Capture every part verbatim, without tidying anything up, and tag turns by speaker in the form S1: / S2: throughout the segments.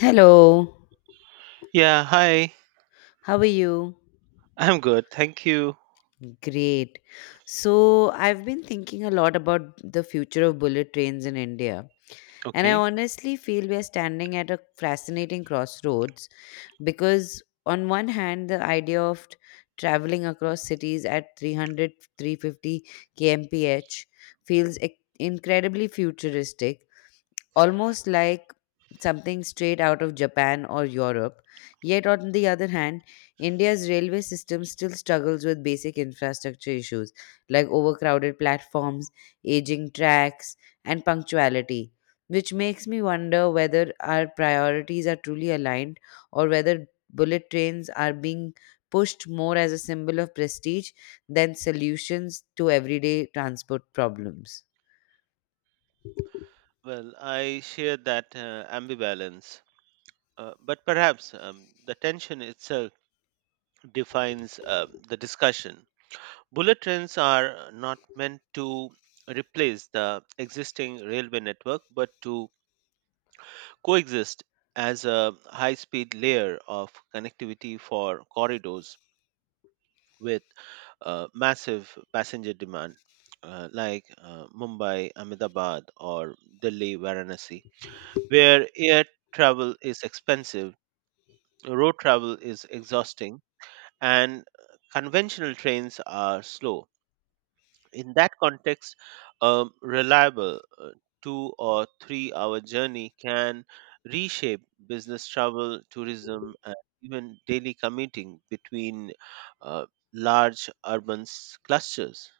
S1: Hello,
S2: Yeah, hi.
S1: how are you?
S2: I'm good. Thank you.
S1: Great. So, I've been thinking a lot about the future of bullet trains in India. And I
S2: Okay.
S1: honestly feel we are standing at a fascinating crossroads because, on one hand, the idea of t- traveling across cities at three hundred, three hundred fifty three hundred fifty kmph feels ec- incredibly futuristic, almost like something straight out of Japan or Europe. Yet, on the other hand, India's railway system still struggles with basic infrastructure issues like overcrowded platforms, aging tracks, and punctuality, which makes me wonder whether our priorities are truly aligned or whether bullet trains are being pushed more as a symbol of prestige than solutions to everyday transport problems.
S2: Well, I share that uh, ambivalence, uh, but perhaps um, the tension itself defines uh, the discussion. Bullet trains are not meant to replace the existing railway network, but to coexist as a high speed layer of connectivity for corridors with uh, massive passenger demand uh, like uh, Mumbai, Ahmedabad, or Delhi, Varanasi, where air travel is expensive, road travel is exhausting, and conventional trains are slow in that context. Um, reliable uh, two or three hour journey can reshape business travel, tourism, and even daily commuting between uh, large urban s- clusters.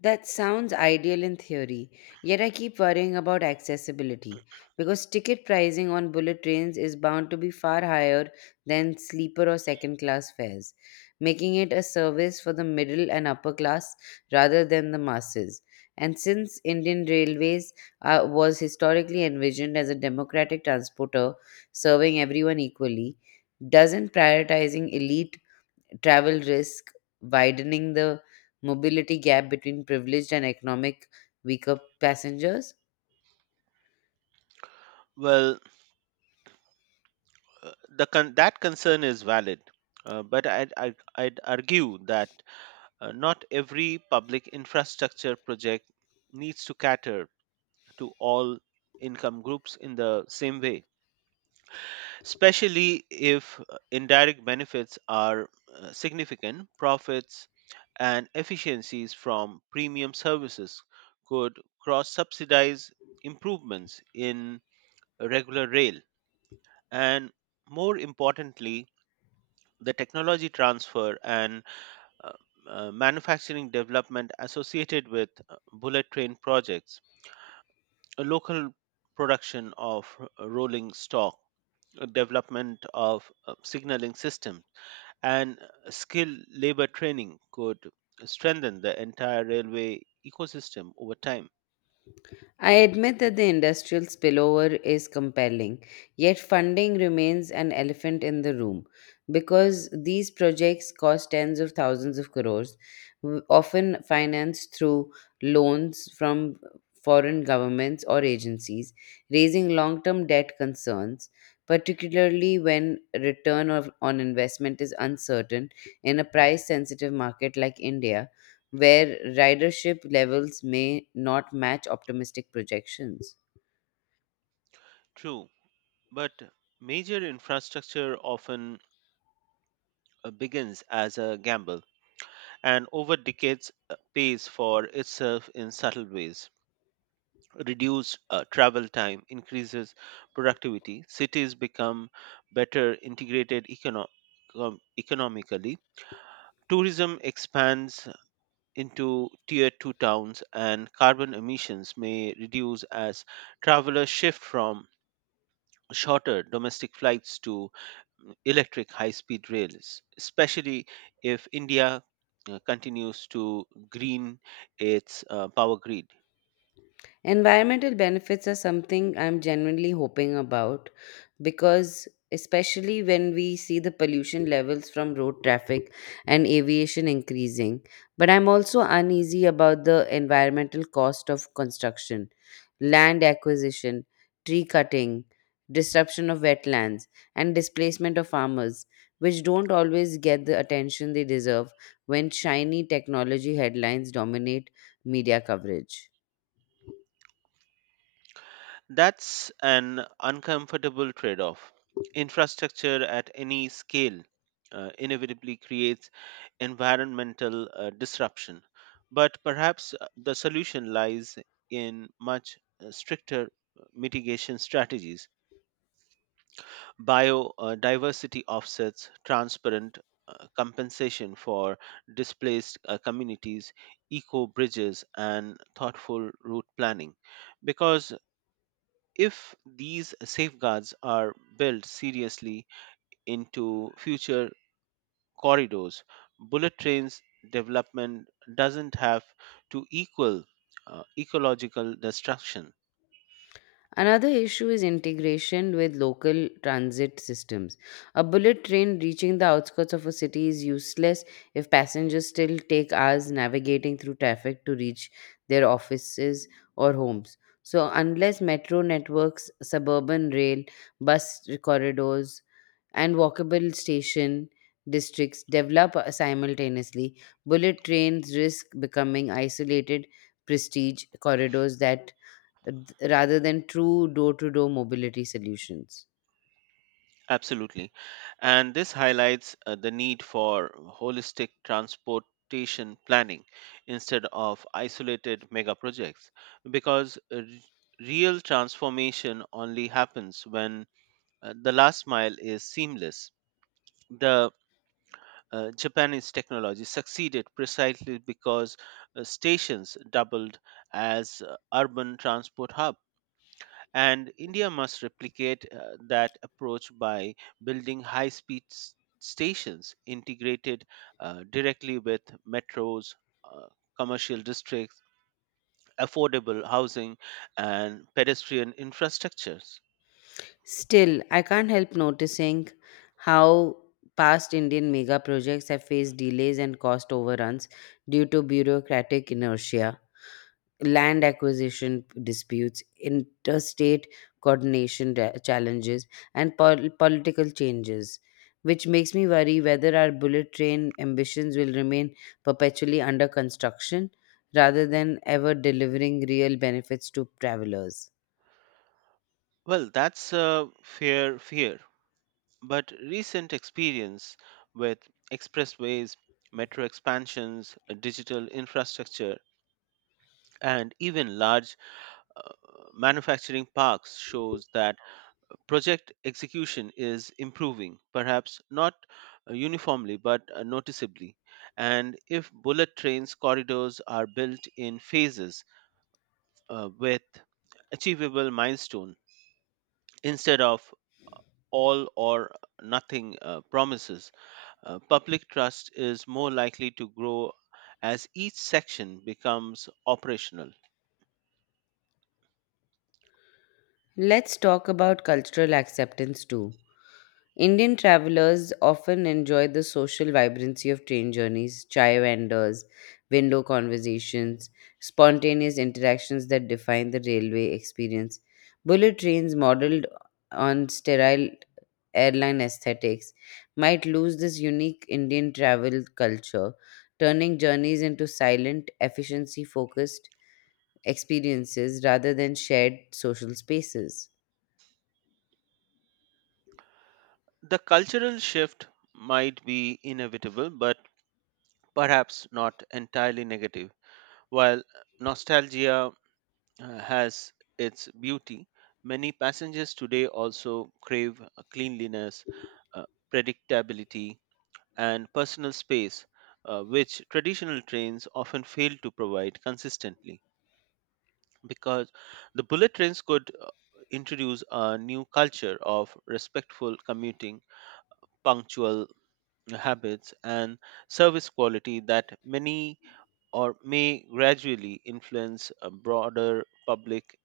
S1: That sounds ideal in theory, yet I keep worrying about accessibility because ticket pricing on bullet trains is bound to be far higher than sleeper or second class fares, making it a service for the middle and upper class rather than the masses. And since Indian Railways uh, was historically envisioned as a democratic transporter serving everyone equally, doesn't prioritizing elite travel risk, widening the mobility gap between privileged and economic weaker passengers?
S2: Well, uh, the con- that concern is valid, uh, but I'd, I'd, I'd argue that uh, not every public infrastructure project needs to cater to all income groups in the same way, especially if uh, indirect benefits are uh, significant. Profits and efficiencies from premium services could cross subsidize improvements in regular rail. And more importantly, the technology transfer and uh, uh, manufacturing development associated with uh, bullet train projects, a local production of uh, rolling stock, uh, development of uh, signaling system and skilled labor training could strengthen the entire railway ecosystem over time.
S1: I admit that the industrial spillover is compelling, yet funding remains an elephant in the room because these projects cost tens of thousands of crores, w- often financed through loans from foreign governments or agencies, raising long term debt concerns, particularly when return of, on investment is uncertain in a price sensitive market like India where ridership levels may not match optimistic projections.
S2: True, but major infrastructure often uh, begins as a gamble and over decades uh, pays for itself in subtle ways. Reduced uh, travel time increases productivity, cities become better integrated econo- com- economically, tourism expands into tier two towns, and carbon emissions may reduce as travelers shift from shorter domestic flights to electric high speed rails, especially if India uh, continues to green its uh, power grid.
S1: Environmental benefits are something I'm genuinely hoping about because, especially when we see the pollution levels from road traffic and aviation increasing. But I'm also uneasy about the environmental cost of construction, land acquisition, tree cutting, disruption of wetlands, and displacement of farmers, which don't always get the attention they deserve when shiny technology headlines dominate media coverage.
S2: That's an uncomfortable trade off. Infrastructure at any scale uh, inevitably creates environmental uh, disruption, but perhaps uh, the solution lies in much uh, stricter mitigation strategies, biodiversity offsets, transparent uh, compensation for displaced uh, communities, eco bridges, and thoughtful route planning. Because if these safeguards are built seriously into future corridors, bullet trains development doesn't have to equal uh, ecological destruction.
S1: Another issue is integration with local transit systems. A bullet train reaching the outskirts of a city is useless if passengers still take hours navigating through traffic to reach their offices or homes. So, unless metro networks, suburban rail, bus corridors, and walkable station districts develop uh, simultaneously, bullet trains risk becoming isolated prestige corridors that uh, rather than true door to door mobility solutions.
S2: Absolutely. And this highlights uh, the need for holistic transportation planning instead of isolated mega projects, because uh, re- real transformation only happens when uh, the last mile is seamless. The uh, Japanese technology succeeded precisely because uh, stations doubled as uh, urban transport hubs, and India must replicate uh, that approach by building high speed stations integrated uh, directly with metros, uh, commercial districts, affordable housing, and pedestrian infrastructures.
S1: Still, I can't help noticing how past Indian mega projects have faced delays and cost overruns due to bureaucratic inertia, land acquisition disputes, interstate coordination da- challenges, and pol- political changes. Which makes me worry whether our bullet train ambitions will remain perpetually under construction rather than ever delivering real benefits to travelers.
S2: Well, that's a fair fear, but recent experience with expressways, metro expansions, digital infrastructure, and even large uh, manufacturing parks shows that project execution is improving, perhaps not uh, uniformly but uh, noticeably. And if bullet trains corridors are built in phases uh, with achievable milestone instead of all or nothing uh, promises, uh, public trust is more likely to grow as each section becomes operational.
S1: Let's talk about cultural acceptance too. Indian travelers often enjoy the social vibrancy of train journeys, chai vendors, window conversations, spontaneous interactions that define the railway experience. Bullet trains modeled on sterile airline aesthetics might lose this unique Indian travel culture, turning journeys into silent, efficiency focused experiences rather than shared social spaces.
S2: The cultural shift might be inevitable, but perhaps not entirely negative. While nostalgia uh, has its beauty, many passengers today also crave uh, cleanliness, uh, predictability, and personal space, uh, which traditional trains often fail to provide consistently. Because the bullet trains could uh, introduce a new culture of respectful commuting, punctual habits, and service quality that many or may gradually influence uh, broader public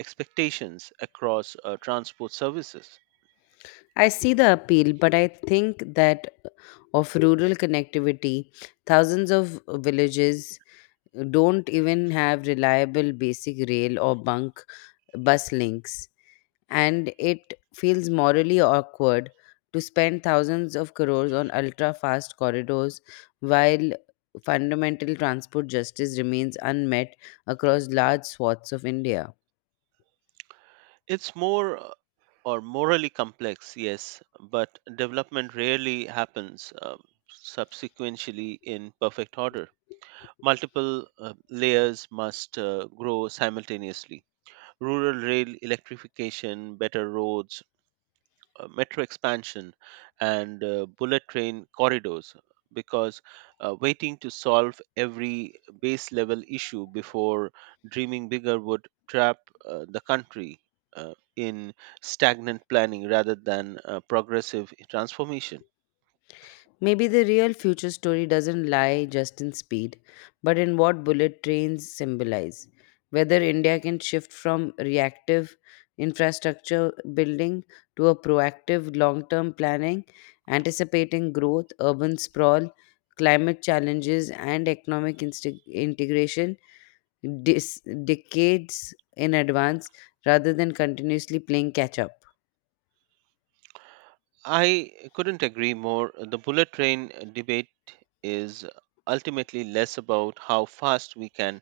S2: expectations across uh, transport services.
S1: I see the appeal, but I think that of rural connectivity, thousands of villages don't even have reliable basic rail or bunk bus links, and it feels morally awkward to spend thousands of crores on ultra fast corridors while fundamental transport justice remains unmet across large swaths of India.
S2: It's more uh, or morally complex, yes, but development rarely happens um, subsequently in perfect order. Multiple uh, layers must uh, grow simultaneously. Rural rail electrification, better roads, uh, metro expansion, and uh, bullet train corridors, because uh, waiting to solve every base level issue before dreaming bigger would trap uh, the country uh, in stagnant planning rather than uh, progressive transformation.
S1: Maybe the real future story doesn't lie just in speed, but in what bullet trains symbolize. Whether India can shift from reactive infrastructure building to a proactive long term planning, anticipating growth, urban sprawl, climate challenges, and economic insti- integration dis- decades in advance rather than continuously playing catch up.
S2: I couldn't agree more. The bullet train debate is ultimately less about how fast we can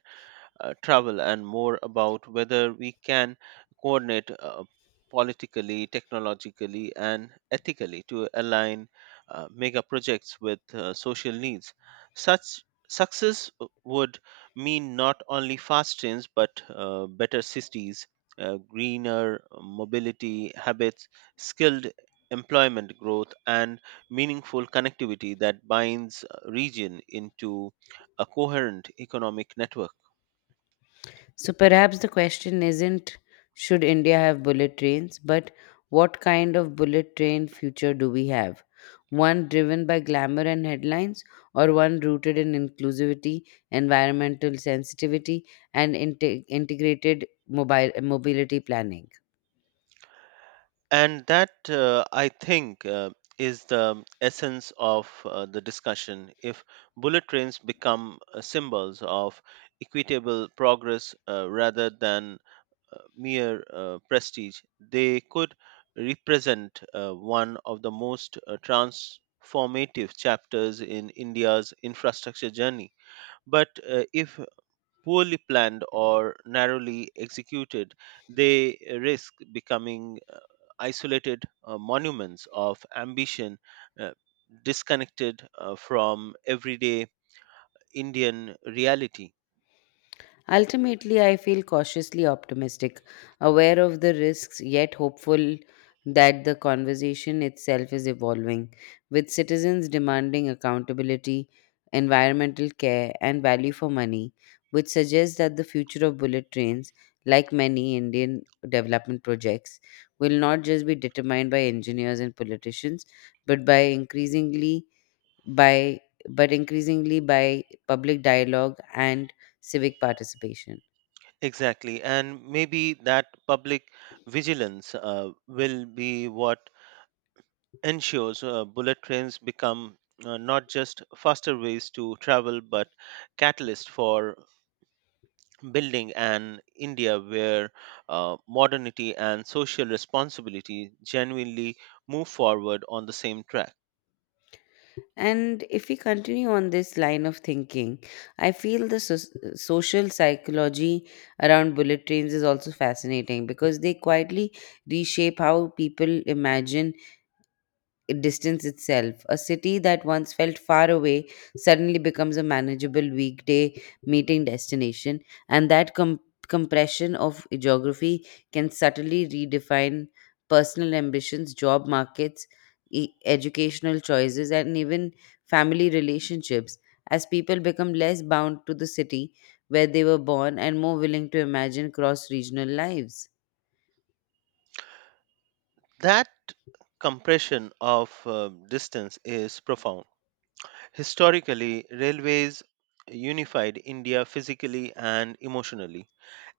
S2: uh, travel and more about whether we can coordinate uh, politically, technologically, and ethically to align uh, mega projects with uh, social needs. Such success would mean not only fast trains but uh, better cities, uh, greener mobility habits, skilled employment growth, and meaningful connectivity that binds uh, region into a coherent economic network.
S1: So perhaps the question isn't should India have bullet trains, but what kind of bullet train future do we have? One driven by glamour and headlines, or one rooted in inclusivity, environmental sensitivity, and inte- integrated mobile mobility planning?
S2: And that, uh, I think, uh, is the essence of uh, the discussion. If bullet trains become uh, symbols of equitable progress uh, rather than uh, mere uh, prestige, they could represent uh, one of the most uh, transformative chapters in India's infrastructure journey. But uh, if poorly planned or narrowly executed, they risk becoming uh, isolated uh, monuments of ambition, uh, disconnected uh, from everyday Indian reality.
S1: Ultimately, I feel cautiously optimistic, aware of the risks, yet hopeful that the conversation itself is evolving, with citizens demanding accountability, environmental care, and value for money, which suggests that the future of bullet trains, like many Indian development projects, will not just be determined by engineers and politicians, but by increasingly by but increasingly by public dialogue and civic participation.
S2: Exactly, and maybe that public vigilance uh, will be what ensures uh, bullet trains become uh, not just faster ways to travel but catalyst for building an India where uh, modernity and social responsibility genuinely move forward on the same track.
S1: And if we continue on this line of thinking I feel the so- social psychology around bullet trains is also fascinating because they quietly reshape how people imagine distance itself. A city that once felt far away suddenly becomes a manageable weekday meeting destination, and that com- compression of geography can subtly redefine personal ambitions, job markets, e- educational choices, and even family relationships as people become less bound to the city where they were born and more willing to imagine cross regional lives.
S2: That compression of uh, distance is profound. Historically, railways unified India physically and emotionally,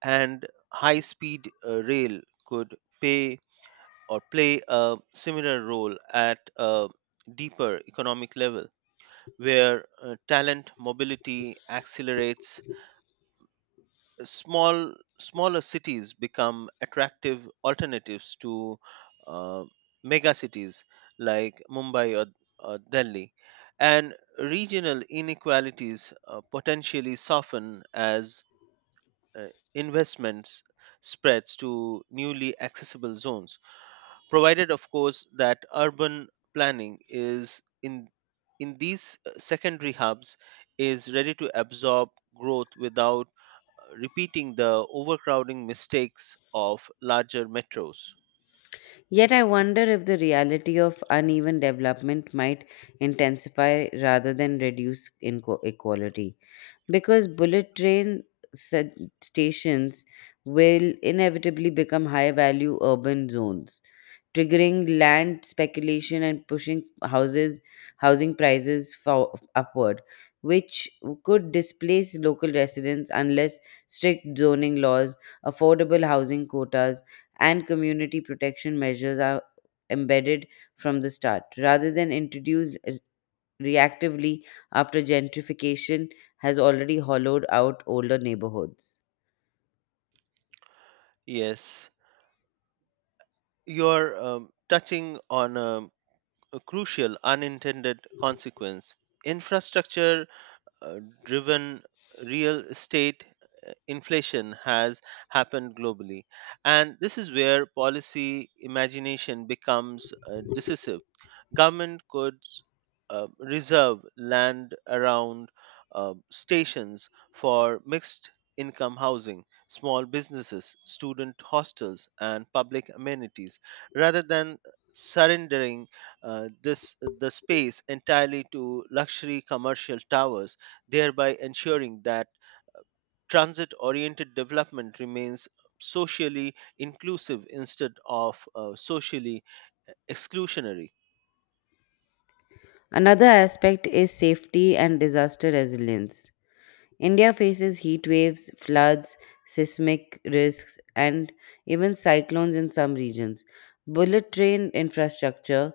S2: and high speed rail could pay or play a similar role at a deeper economic level, where uh, talent mobility accelerates, small smaller cities become attractive alternatives to uh, mega cities like Mumbai or, or Delhi, and regional inequalities uh, potentially soften as uh, investments spreads to newly accessible zones, provided, of course, that urban planning is in in these uh, secondary hubs is ready to absorb growth without repeating the overcrowding mistakes of larger metros.
S1: Yet I wonder if the reality of uneven development might intensify rather than reduce inequality. Because bullet train sa- stations will inevitably become high value urban zones, triggering land speculation and pushing houses housing prices for, upward, which could displace local residents unless strict zoning laws, affordable housing quotas, and community protection measures are embedded from the start rather than introduced re- reactively after gentrification has already hollowed out older neighborhoods.
S2: Yes, you're um, touching on a, a crucial unintended consequence. Infrastructure uh, driven real estate inflation has happened globally, and this is where policy imagination becomes uh, decisive. Government could uh, reserve land around uh, stations for mixed income housing, small businesses, student hostels, and public amenities, rather than surrendering uh, this the space entirely to luxury commercial towers, thereby ensuring that transit-oriented development remains socially inclusive instead of uh, socially uh, exclusionary.
S1: Another aspect is safety and disaster resilience. India faces heat waves, floods, seismic risks, and even cyclones in some regions. Bullet train infrastructure,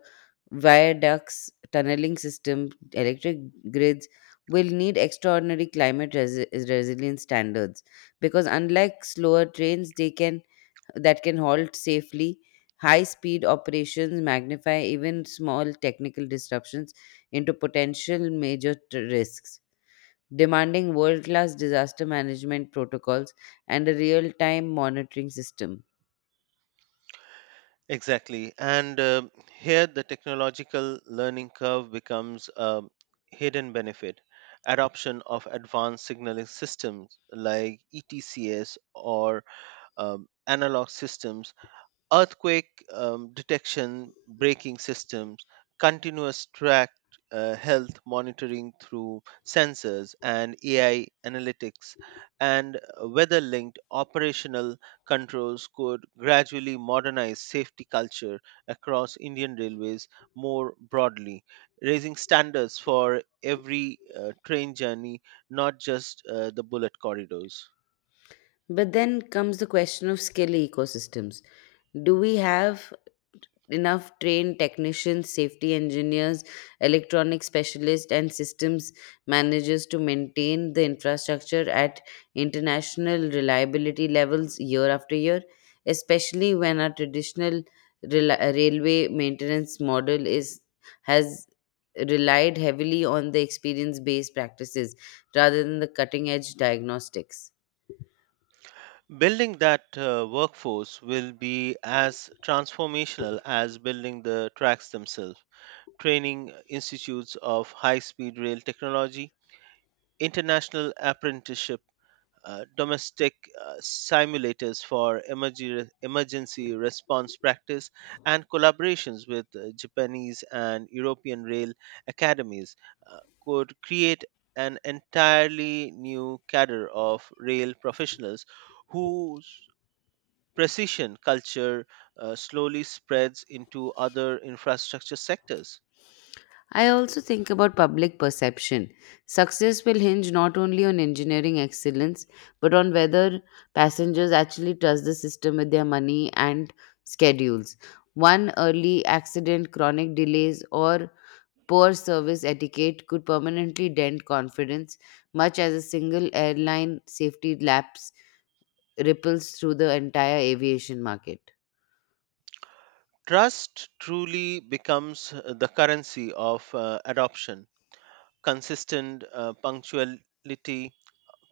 S1: viaducts, tunneling system, electric grids will need extraordinary climate resi- resilience standards because unlike slower trains they can that can halt safely, high speed operations magnify even small technical disruptions into potential major t- risks, demanding world class disaster management protocols and a real time monitoring system.
S2: Exactly. And um here the technological learning curve becomes a hidden benefit. Adoption of advanced signaling systems like E T C S or um, analog systems, earthquake um, detection braking systems, continuous track uh, health monitoring through sensors and A I analytics, and weather linked operational controls could gradually modernize safety culture across Indian railways more broadly, raising standards for every uh, train journey, not just uh, the bullet corridors.
S1: But then comes the question of skill ecosystems. Do we have enough trained technicians, safety engineers, electronic specialists, and systems managers to maintain the infrastructure at international reliability levels year after year, especially when our traditional rel- railway maintenance model is has relied heavily on the experience based practices rather than the cutting edge diagnostics.
S2: Building that uh, workforce will be as transformational as building the tracks themselves. Training institutes of high speed rail technology, international apprenticeship, uh, domestic uh, simulators for emerg- emergency response practice, and collaborations with uh, Japanese and European rail academies uh, could create an entirely new cadre of rail professionals whose precision culture uh, slowly spreads into other infrastructure sectors.
S1: I also think about public perception. Success will hinge not only on engineering excellence, but on whether passengers actually trust the system with their money and schedules. One early accident, chronic delays, or poor service etiquette could permanently dent confidence, much as a single airline safety lapse ripples through the entire aviation market.
S2: Trust truly becomes uh, the currency of uh, adoption. Consistent uh, punctuality,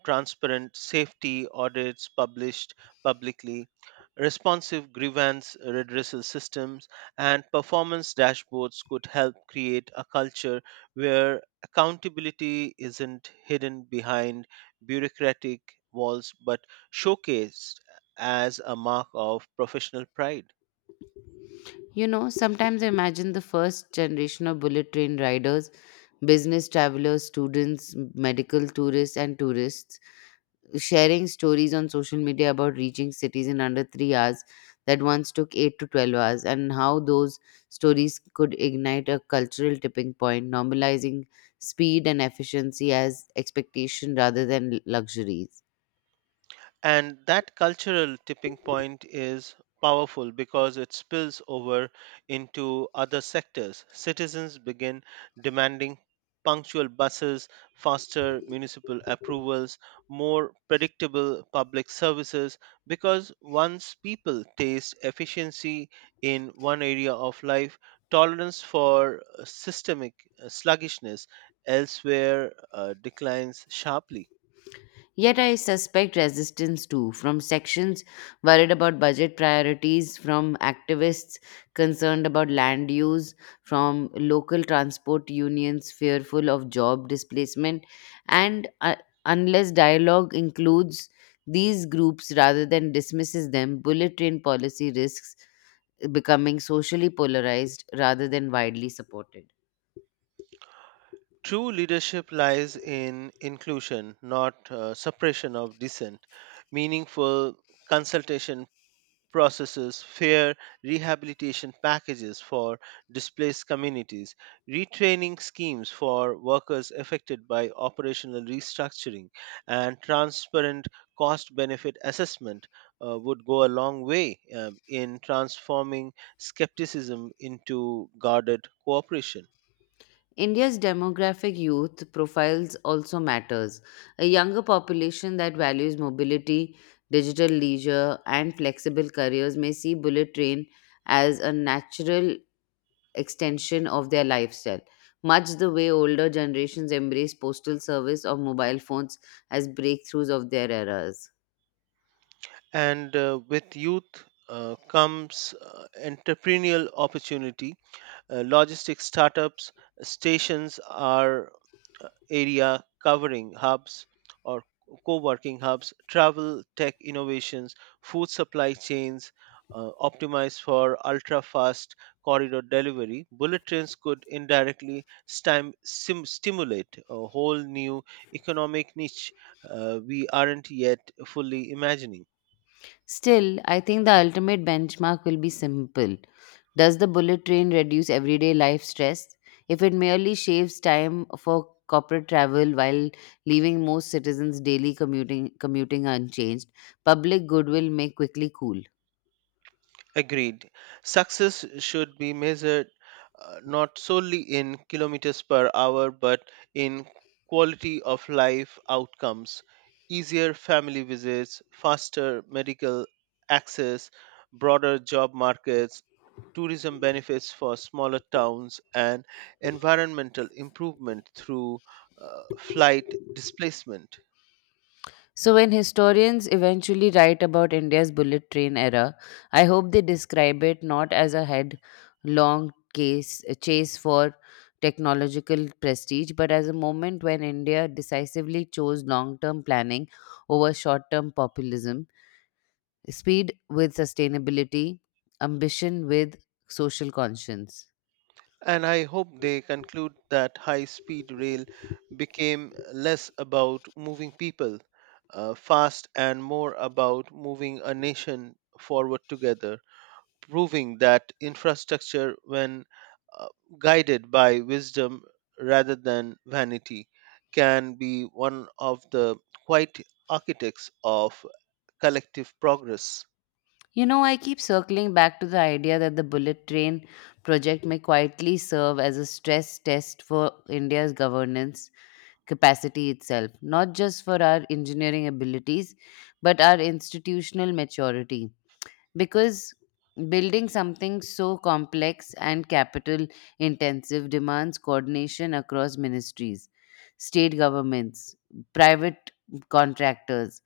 S2: transparent safety audits published publicly, responsive grievance redressal systems, and performance dashboards could help create a culture where accountability isn't hidden behind bureaucratic walls but showcased as a mark of professional pride.
S1: You know, sometimes I imagine the first generation of bullet train riders, business travelers, students, medical tourists, and tourists sharing stories on social media about reaching cities in under three hours that once took eight to twelve hours, and how those stories could ignite a cultural tipping point, normalizing speed and efficiency as expectation rather than luxuries.
S2: And that cultural tipping point is powerful because it spills over into other sectors. Citizens begin demanding punctual buses, faster municipal approvals, more predictable public services, because once people taste efficiency in one area of life, tolerance for uh, systemic uh, sluggishness elsewhere uh, declines sharply.
S1: Yet I suspect resistance too, from sections worried about budget priorities, from activists concerned about land use, from local transport unions fearful of job displacement. And uh, unless dialogue includes these groups rather than dismisses them, bullet train policy risks becoming socially polarized rather than widely supported.
S2: True leadership lies in inclusion, not uh, suppression of dissent, meaningful consultation processes, fair rehabilitation packages for displaced communities, retraining schemes for workers affected by operational restructuring, and transparent cost benefit assessment uh, would go a long way um, in transforming skepticism into guarded cooperation.
S1: India's demographic youth profiles also matters. A younger population that values mobility, digital leisure, and flexible careers may see bullet train as a natural extension of their lifestyle, much the way older generations embrace postal service or mobile phones as breakthroughs of their eras.
S2: And uh, with youth uh, comes uh, entrepreneurial opportunity, uh, logistics startups, stations are uh, area covering hubs or co-working hubs, travel tech innovations, food supply chains uh, optimized for ultra fast corridor delivery. Bullet trains could indirectly stim- sim- stimulate a whole new economic niche uh, we aren't yet fully imagining.
S1: Still, I think the ultimate benchmark will be simple. Does the bullet train reduce everyday life stress? If it merely shaves time for corporate travel while leaving most citizens' daily commuting commuting unchanged, public goodwill may quickly cool.
S2: Agreed. Success should be measured uh, not solely in kilometers per hour but in quality of life outcomes, easier family visits, faster medical access, broader job markets, tourism benefits for smaller towns, and environmental improvement through uh, flight displacement.
S1: So, when historians eventually write about India's bullet train era, I hope they describe it not as a headlong case, a chase for technological prestige, but as a moment when India decisively chose long term planning over short term populism, speed with sustainability, ambition with social conscience.
S2: And I hope they conclude that high speed rail became less about moving people uh, fast and more about moving a nation forward together, proving that infrastructure, when uh, guided by wisdom rather than vanity, can be one of the quiet architects of collective progress.
S1: You know, I keep circling back to the idea that the bullet train project may quietly serve as a stress test for India's governance capacity itself, not just for our engineering abilities, but our institutional maturity. Because building something so complex and capital intensive demands coordination across ministries, state governments, private contractors,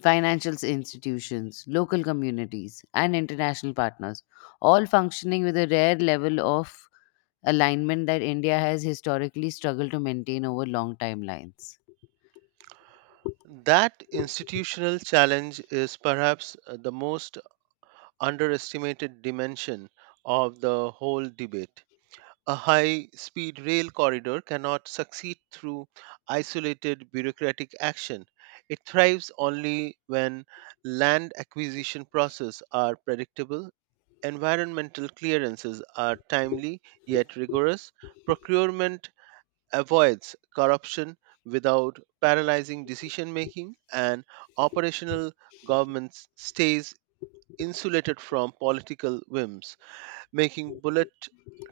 S1: financial institutions, local communities, and international partners, all functioning with a rare level of alignment that India has historically struggled to maintain over long timelines.
S2: That institutional challenge is perhaps uh, the most underestimated dimension of the whole debate. A high speed rail corridor cannot succeed through isolated bureaucratic action. It thrives only when land acquisition processes are predictable, environmental clearances are timely yet rigorous, procurement avoids corruption without paralyzing decision making, and operational government stays insulated from political whims, making bullet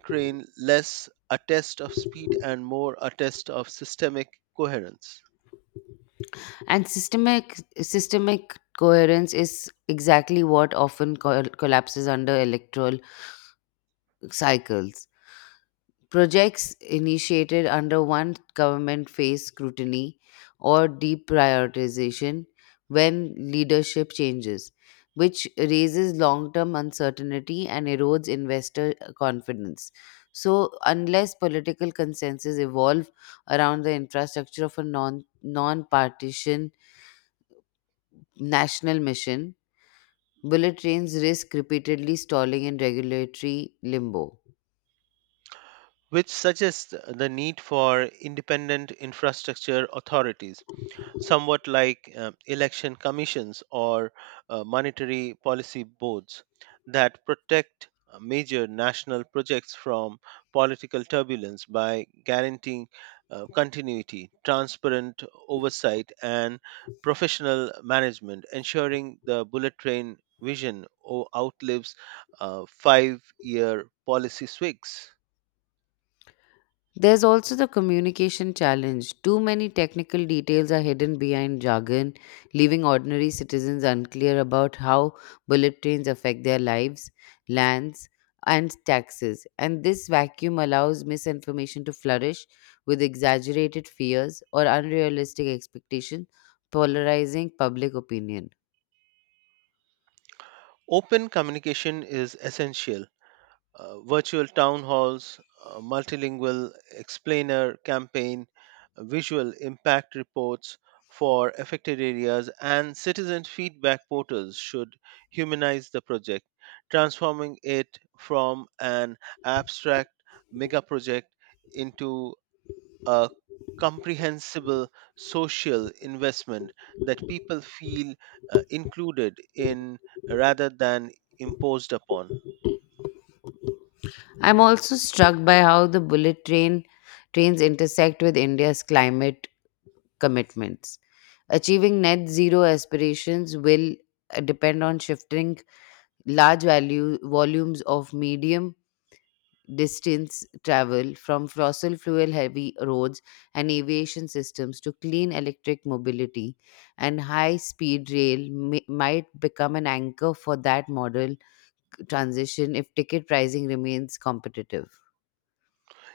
S2: train less a test of speed and more a test of systemic coherence,
S1: And systemic systemic coherence is exactly what often col- collapses under electoral cycles. Projects initiated under one government face scrutiny or deprioritization when leadership changes, which raises long term uncertainty and erodes investor confidence. So, unless political consensus evolve around the infrastructure of a non non partition national mission, bullet trains risk repeatedly stalling in regulatory limbo.
S2: which suggests the need for independent infrastructure authorities somewhat like uh, election commissions or uh, monetary policy boards that protect uh, major national projects from political turbulence by guaranteeing uh, continuity, transparent oversight, and professional management, ensuring the bullet train vision o- outlives uh, five year policy swigs.
S1: There's also the communication challenge. Too many technical details are hidden behind jargon, leaving ordinary citizens unclear about how bullet trains affect their lives, lands, and taxes. And this vacuum allows misinformation to flourish with exaggerated fears or unrealistic expectations, polarizing public opinion.
S2: Open communication is essential, uh, virtual town halls, uh, multilingual explainer campaign, uh, visual impact reports for affected areas, and citizen feedback portals should humanize the project, transforming it from an abstract mega project into a comprehensible social investment that people feel uh, included in rather than imposed upon.
S1: I'm also struck by how the bullet train trains intersect with India's climate commitments. Achieving net zero aspirations will uh, depend on shifting large value volumes of medium distance travel from fossil fuel heavy roads and aviation systems to clean electric mobility, and high speed rail mi- might become an anchor for that model transition if ticket pricing remains competitive.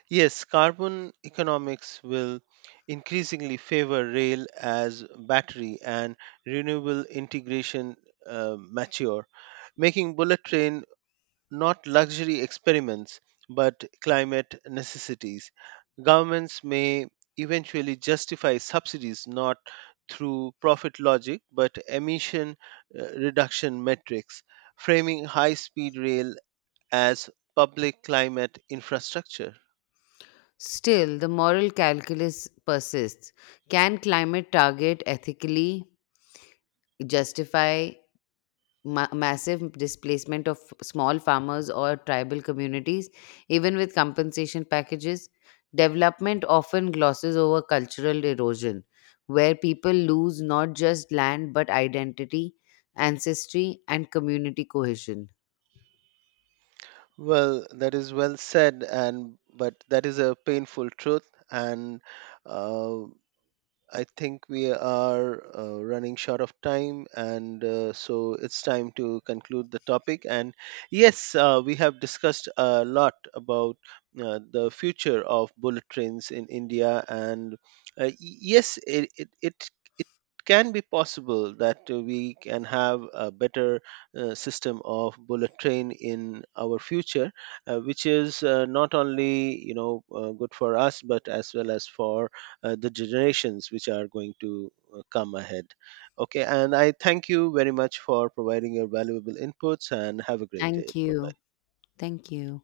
S2: Yes, carbon economics will increasingly favor rail as battery and renewable integration uh, mature, making bullet train not luxury experiments but climate necessities. Governments may eventually justify subsidies not through profit logic but emission uh, reduction metrics, framing high speed rail as public climate infrastructure.
S1: Still, the moral calculus persists. Can climate target ethically justify ma- massive displacement of small farmers or tribal communities, even with compensation packages? Development often glosses over cultural erosion, where people lose not just land but identity, ancestry, and community cohesion.
S2: Well, that is well said, and but that is a painful truth, and uh, I think we are uh, running short of time, and uh, so it's time to conclude the topic. And yes, uh, we have discussed a lot about uh, the future of bullet trains in India, and uh, y- yes, it it it. it can be possible that uh, we can have a better uh, system of bullet train in our future uh, which is uh, not only you know uh, good for us but as well as for uh, the generations which are going to uh, come ahead. Okay, and I thank you very much for providing your valuable inputs and have a great day.
S1: Thank
S2: Bye
S1: you.
S2: bye.
S1: Thank you.